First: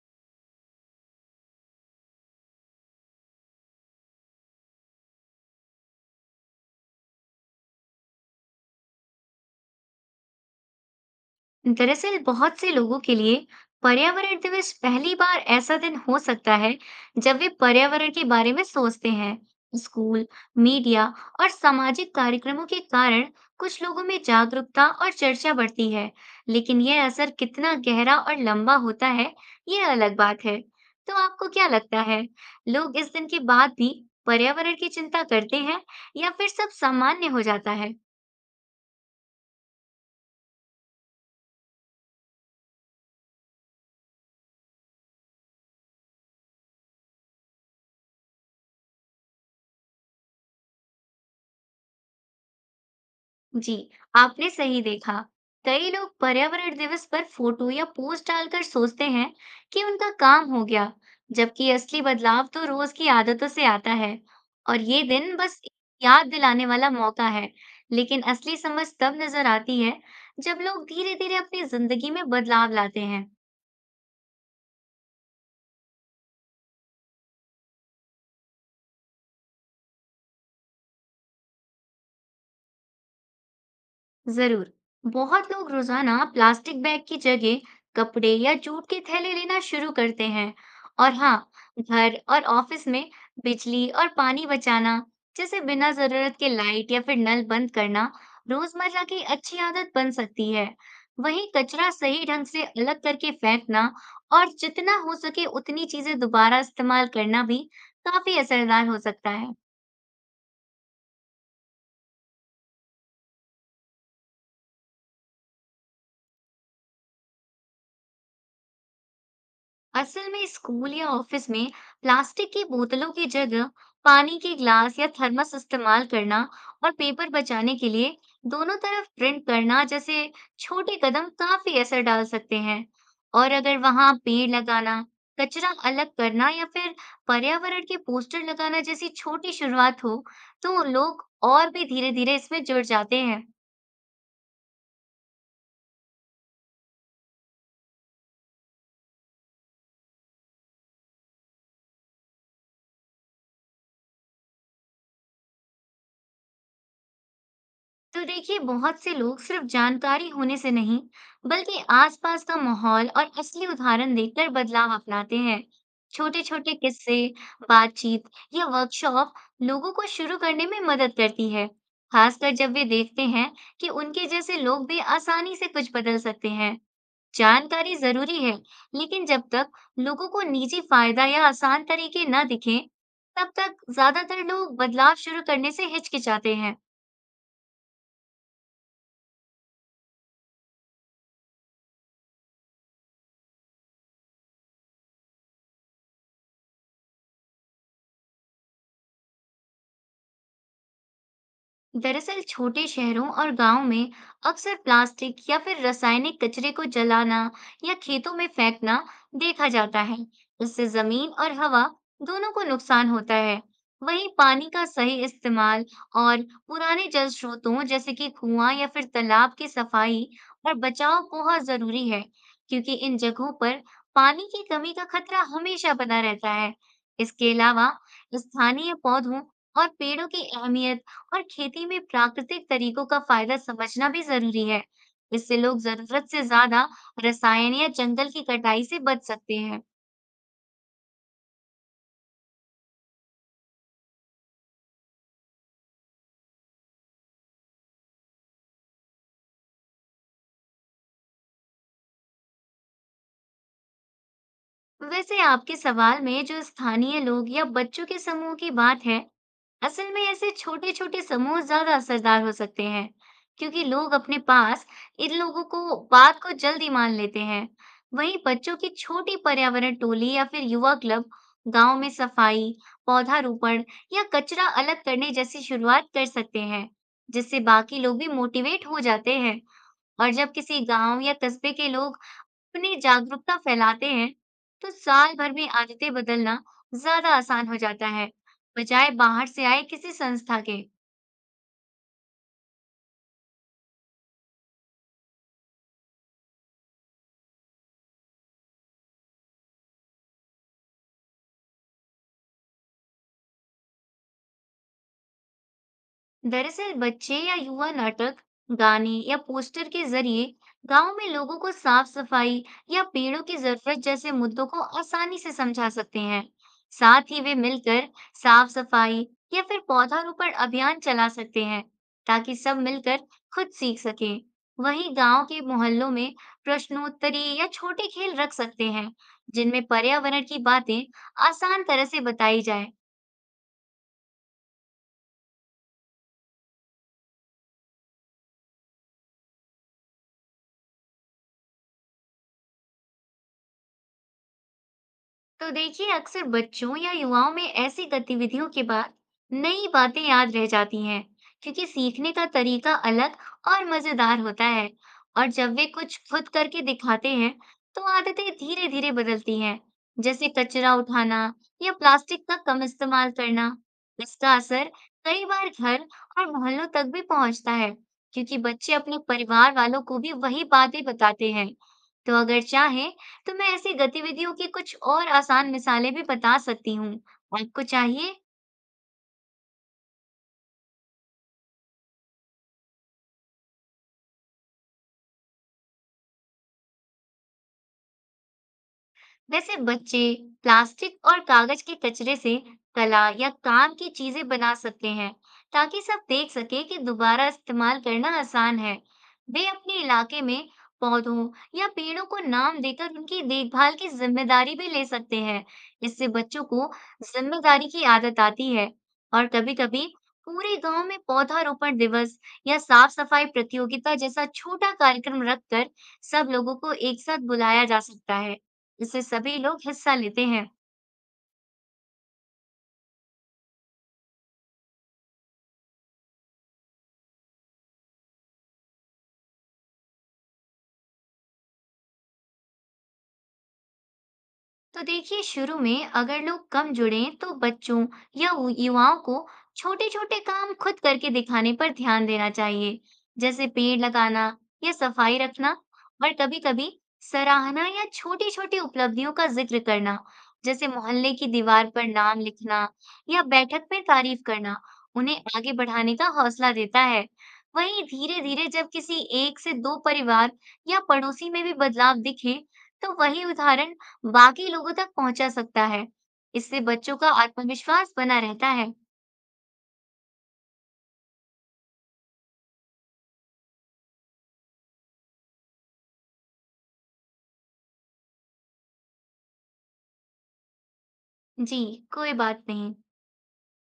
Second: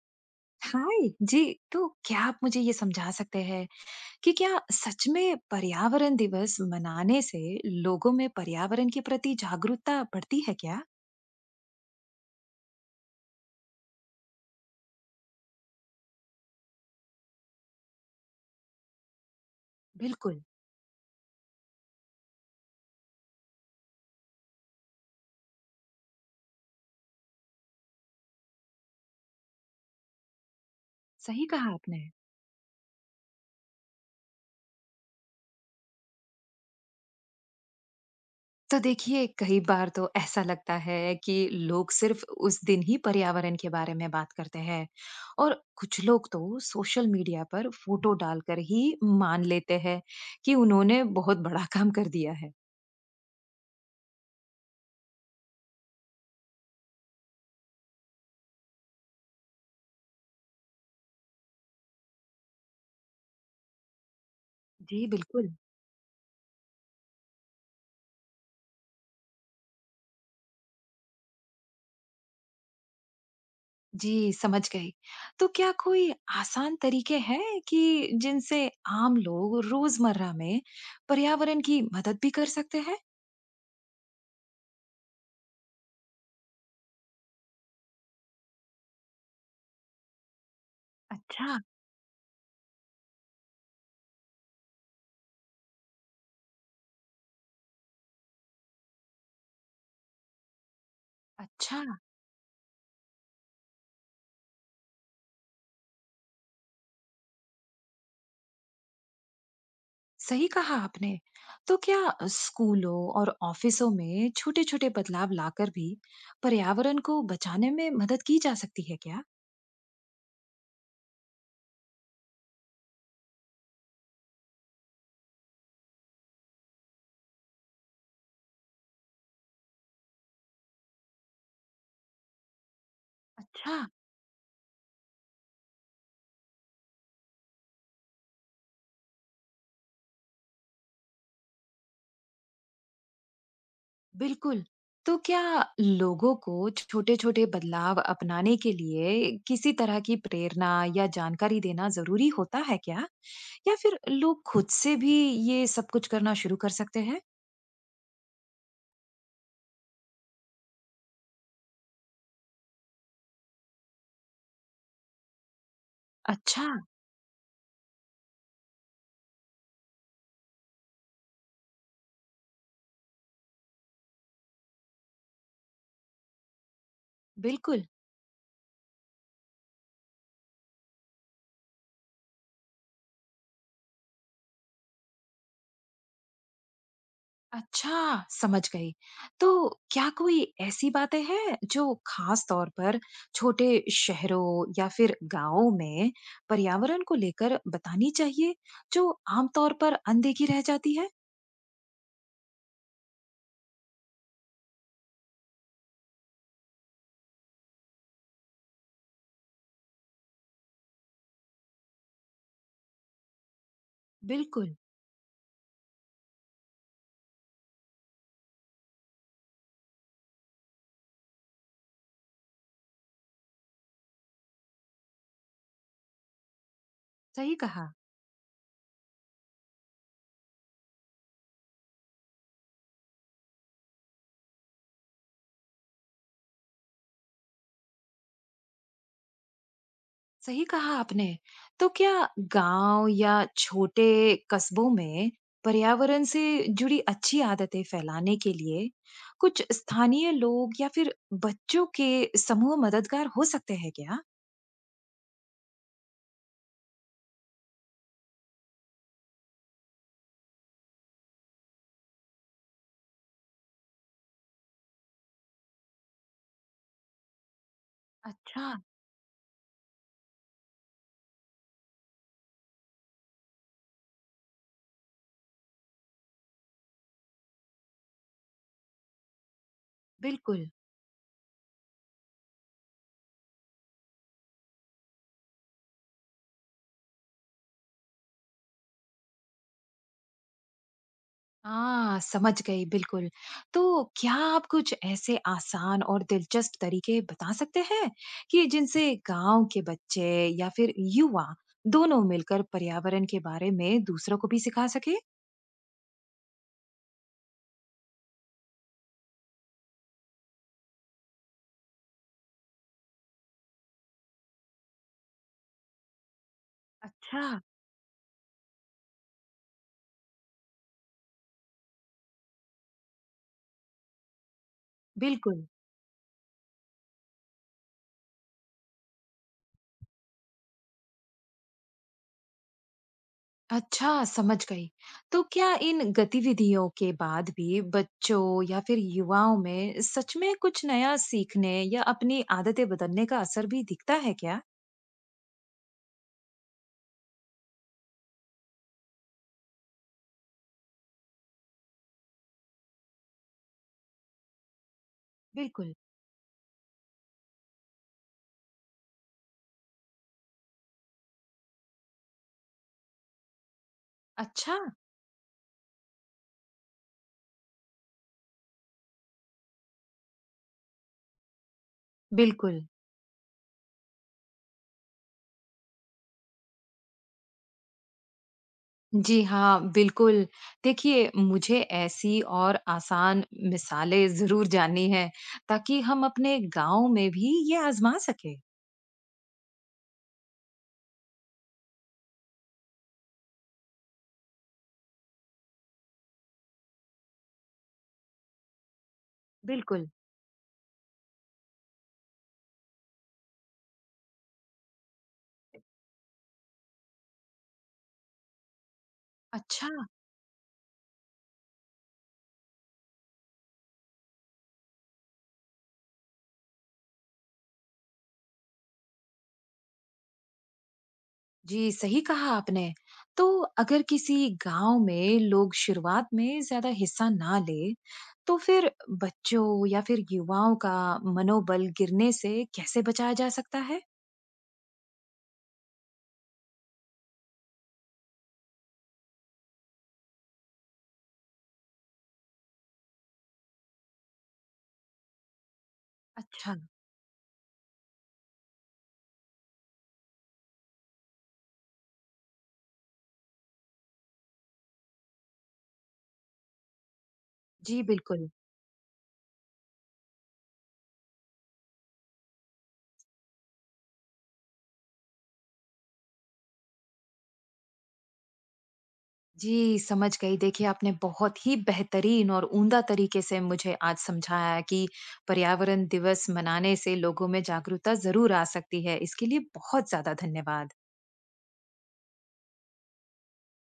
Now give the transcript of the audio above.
हाय जी। तो क्या आप मुझे ये समझा सकते हैं कि क्या सच में पर्यावरण दिवस मनाने से लोगों में पर्यावरण के प्रति जागरूकता बढ़ती है क्या? दरअसल बहुत से लोगों के लिए पर्यावरण दिवस पहली बार ऐसा दिन हो सकता है जब वे पर्यावरण के बारे में सोचते हैं। स्कूल, बिल्कुल। मीडिया और सामाजिक कार्यक्रमों के कारण कुछ लोगों में जागरूकता और चर्चा बढ़ती है, लेकिन यह असर कितना गहरा और लंबा होता है, यह अलग बात है। तो सही आपको क्या कहा लगता आपने। है? लोग इस दिन के बाद भी पर्यावरण की चिंता करते हैं या फिर सब सामान्य हो जाता है? तो देखिए, कई बार तो ऐसा लगता है कि लोग सिर्फ उस दिन ही पर्यावरण के बारे में बात करते हैं, और कुछ लोग तो सोशल मीडिया पर फोटो डालकर ही मान लेते हैं कि उन्होंने बहुत बड़ा काम कर दिया है। जी, आपने सही देखा। कई लोग पर्यावरण दिवस पर फोटो या पोस्ट डालकर सोचते हैं कि उनका काम हो गया, जबकि असली बदलाव तो रोज की आदतों से आता है और जी ये दिन बिल्कुल। बस एक याद दिलाने वाला मौका है। लेकिन असली समझ तब नजर आती है जब लोग धीरे धीरे अपनी जिंदगी में बदलाव लाते हैं। जी, समझ गई। तो क्या कोई आसान तरीके हैं कि जिनसे आम लोग रोज़मर्रा में पर्यावरण की मदद भी कर सकते हैं? जरूर। बहुत लोग रोजाना प्लास्टिक बैग की जगह कपड़े या जूट के थैले लेना शुरू करते हैं। और हाँ, अच्छा। घर और ऑफिस में बिजली और पानी बचाना, जैसे बिना जरूरत के लाइट या फिर नल बंद करना, रोजमर्रा की अच्छी आदत बन सकती है। वहीं अच्छा, कचरा सही ढंग से अलग करके फेंकना और जितना हो सके उतनी चीजें दोबारा इस्तेमाल करना भी काफी असरदार हो सकता है। सही कहा आपने। तो क्या स्कूलों और ऑफिसों में छोटे-छोटे बदलाव लाकर भी पर्यावरण को बचाने में मदद की जा सकती है क्या? असल में स्कूल या ऑफिस में प्लास्टिक की बोतलों की जगह पानी के ग्लास या थर्मस इस्तेमाल करना और पेपर बचाने के लिए दोनों तरफ प्रिंट करना जैसे छोटे कदम काफी असर डाल सकते हैं। और अच्छा। अगर वहां पेड़ लगाना, कचरा अलग करना या फिर पर्यावरण के पोस्टर लगाना जैसी छोटी शुरुआत हो, तो लोग और भी धीरे धीरे इसमें जुड़ जाते हैं। बिल्कुल। तो क्या लोगों को छोटे-छोटे बदलाव अपनाने के लिए किसी तरह की प्रेरणा या जानकारी देना ज़रूरी होता है क्या? या फिर लोग खुद से भी ये सब कुछ करना शुरू कर सकते हैं? तो देखिए, बहुत से लोग सिर्फ जानकारी होने से नहीं बल्कि आसपास का माहौल और असली उदाहरण देखकर बदलाव अपनाते हैं। छोटे अच्छा, छोटे किस्से, बातचीत या वर्कशॉप लोगों को शुरू करने में मदद करती है, खासकर जब वे देखते हैं कि उनके जैसे लोग भी आसानी से कुछ बदल सकते हैं। बिल्कुल। जानकारी जरूरी है, लेकिन जब तक लोगों को निजी फायदा या आसान तरीके न दिखें, तब तक ज्यादातर लोग बदलाव शुरू करने से हिचकिचाते हैं। अच्छा, समझ गई। तो क्या कोई ऐसी बातें हैं जो ख़ास तौर पर छोटे शहरों या फिर गाँवों में पर्यावरण को लेकर बतानी चाहिए, जो आम तौर पर अनदेखी रह जाती है? दरअसल छोटे शहरों और गांवों में अक्सर प्लास्टिक या फिर रासायनिक कचरे को जलाना या खेतों में फेंकना देखा जाता है। इससे जमीन और हवा दोनों को नुकसान होता है। वहीं पानी बिल्कुल। का सही इस्तेमाल और पुराने जल स्रोतों जैसे कि कुआं या फिर तालाब की सफाई और बचाव बहुत जरूरी है, क्योंकि इन जगहों पर पानी की कमी का खतरा हमेशा बना रहता है। इसके सही अलावा कहा स्थानीय पौधों और पेड़ों की अहमियत और खेती में प्राकृतिक तरीकों का फायदा समझना भी जरूरी है। इससे लोग जरूरत से ज्यादा रसायन या जंगल की कटाई से बच सकते हैं। सही कहा आपने। तो क्या गांव या छोटे कस्बों में पर्यावरण से जुड़ी अच्छी आदतें फैलाने के लिए कुछ स्थानीय लोग या फिर बच्चों के समूह मददगार हो सकते हैं क्या? वैसे आपके सवाल में जो स्थानीय लोग या बच्चों के समूह की बात है, असल में ऐसे छोटे छोटे समूह ज्यादा असरदार हो सकते हैं, क्योंकि लोग अपने पास इन लोगों को बात को जल्दी मान लेते हैं। वहीं अच्छा। बच्चों की छोटी पर्यावरण टोली या फिर युवा क्लब गांव में सफाई, पौधारोपण या कचरा अलग करने जैसी शुरुआत कर सकते हैं, जिससे बाकी लोग भी मोटिवेट हो जाते हैं। और जब बिल्कुल। किसी गांव या कस्बे के लोग अपनी जागरूकता फैलाते हैं, तो साल भर में आदतें बदलना ज्यादा आसान हो जाता है, बजाय बाहर से आए किसी संस्था के। हाँ, समझ गई बिल्कुल। तो क्या आप कुछ ऐसे आसान और दिलचस्प तरीके बता सकते हैं कि जिनसे गांव के बच्चे या फिर युवा दोनों मिलकर पर्यावरण के बारे में दूसरों को भी सिखा सके? दरअसल बच्चे या युवा नाटक, गाने या पोस्टर के जरिए गांव में लोगों को साफ सफाई या पेड़ों की जरूरत जैसे मुद्दों को आसानी से समझा सकते हैं। साथ ही अच्छा। वे मिलकर साफ सफाई या फिर पौधारोपण अभियान चला सकते हैं, ताकि सब मिलकर खुद सीख सकें। वहीं गांव के बिल्कुल। मोहल्लों में प्रश्नोत्तरी या छोटे खेल रख सकते हैं, जिनमें पर्यावरण की बातें आसान तरह से बताई जाए। अच्छा, समझ गई। तो क्या इन गतिविधियों के बाद भी बच्चों या फिर युवाओं में सच में कुछ नया सीखने या अपनी आदतें बदलने का असर भी दिखता है क्या? तो देखिए, अक्सर बच्चों या युवाओं में ऐसी गतिविधियों के बाद नई बातें याद रह जाती हैं, क्योंकि सीखने का तरीका अलग और मजेदार होता है। और जब वे बिल्कुल। कुछ खुद करके दिखाते हैं, तो आदतें धीरे धीरे बदलती हैं, जैसे कचरा उठाना या प्लास्टिक का कम इस्तेमाल करना। इसका अच्छा, असर कई बार घर और मोहल्लों तक भी पहुंचता है, क्योंकि बच्चे अपने परिवार वालों को भी वही बातें बताते हैं। तो अगर बिल्कुल। चाहें तो मैं ऐसी गतिविधियों की कुछ और आसान मिसालें भी बता सकती हूँ। आपको चाहिए? जी हाँ, बिल्कुल। देखिए, मुझे ऐसी और आसान मिसालें ज़रूर जाननी हैं, ताकि हम अपने गाँव में भी ये आज़मा सकें। वैसे बच्चे प्लास्टिक और कागज के कचरे से कला या काम की चीजें बना सकते हैं, ताकि सब देख सके कि दोबारा इस्तेमाल करना आसान है। वे अपने बिल्कुल। इलाके में पौधों या पेड़ों को नाम देकर उनकी देखभाल की जिम्मेदारी भी ले सकते हैं। इससे बच्चों को जिम्मेदारी की आदत आती है। और अच्छा, कभी-कभी पूरे गांव में पौधारोपण दिवस या साफ सफाई प्रतियोगिता जैसा छोटा कार्यक्रम रखकर सब लोगों को एक साथ बुलाया जा सकता है। इससे सभी लोग हिस्सा लेते हैं। जी सही कहा आपने। तो अगर किसी गाँव में लोग शुरुआत में ज़्यादा हिस्सा ना लें, तो फिर बच्चों या फिर युवाओं का मनोबल गिरने से कैसे बचाया जा सकता है? तो देखिए, शुरू में अगर लोग कम जुड़ें तो बच्चों या युवाओं को छोटे छोटे काम खुद करके दिखाने पर ध्यान देना चाहिए, जैसे पेड़ लगाना या सफाई रखना। और कभी अच्छा, कभी सराहना या छोटी छोटी उपलब्धियों का जिक्र करना, जैसे मोहल्ले की दीवार पर नाम लिखना या बैठक में तारीफ करना, उन्हें आगे बढ़ाने का हौसला देता है। जी वहीं धीरे बिल्कुल। धीरे जब किसी एक से दो परिवार या पड़ोसी में भी बदलाव दिखे, तो वही उदाहरण बाकी लोगों तक पहुंचा सकता है। इससे बच्चों का आत्मविश्वास बना रहता है। जी, समझ गई। देखिए, आपने बहुत ही बेहतरीन और उम्दा तरीके से मुझे आज समझाया कि पर्यावरण दिवस मनाने से लोगों में जागरूकता ज़रूर आ सकती है। इसके लिए बहुत ज़्यादा धन्यवाद। जी, कोई बात नहीं।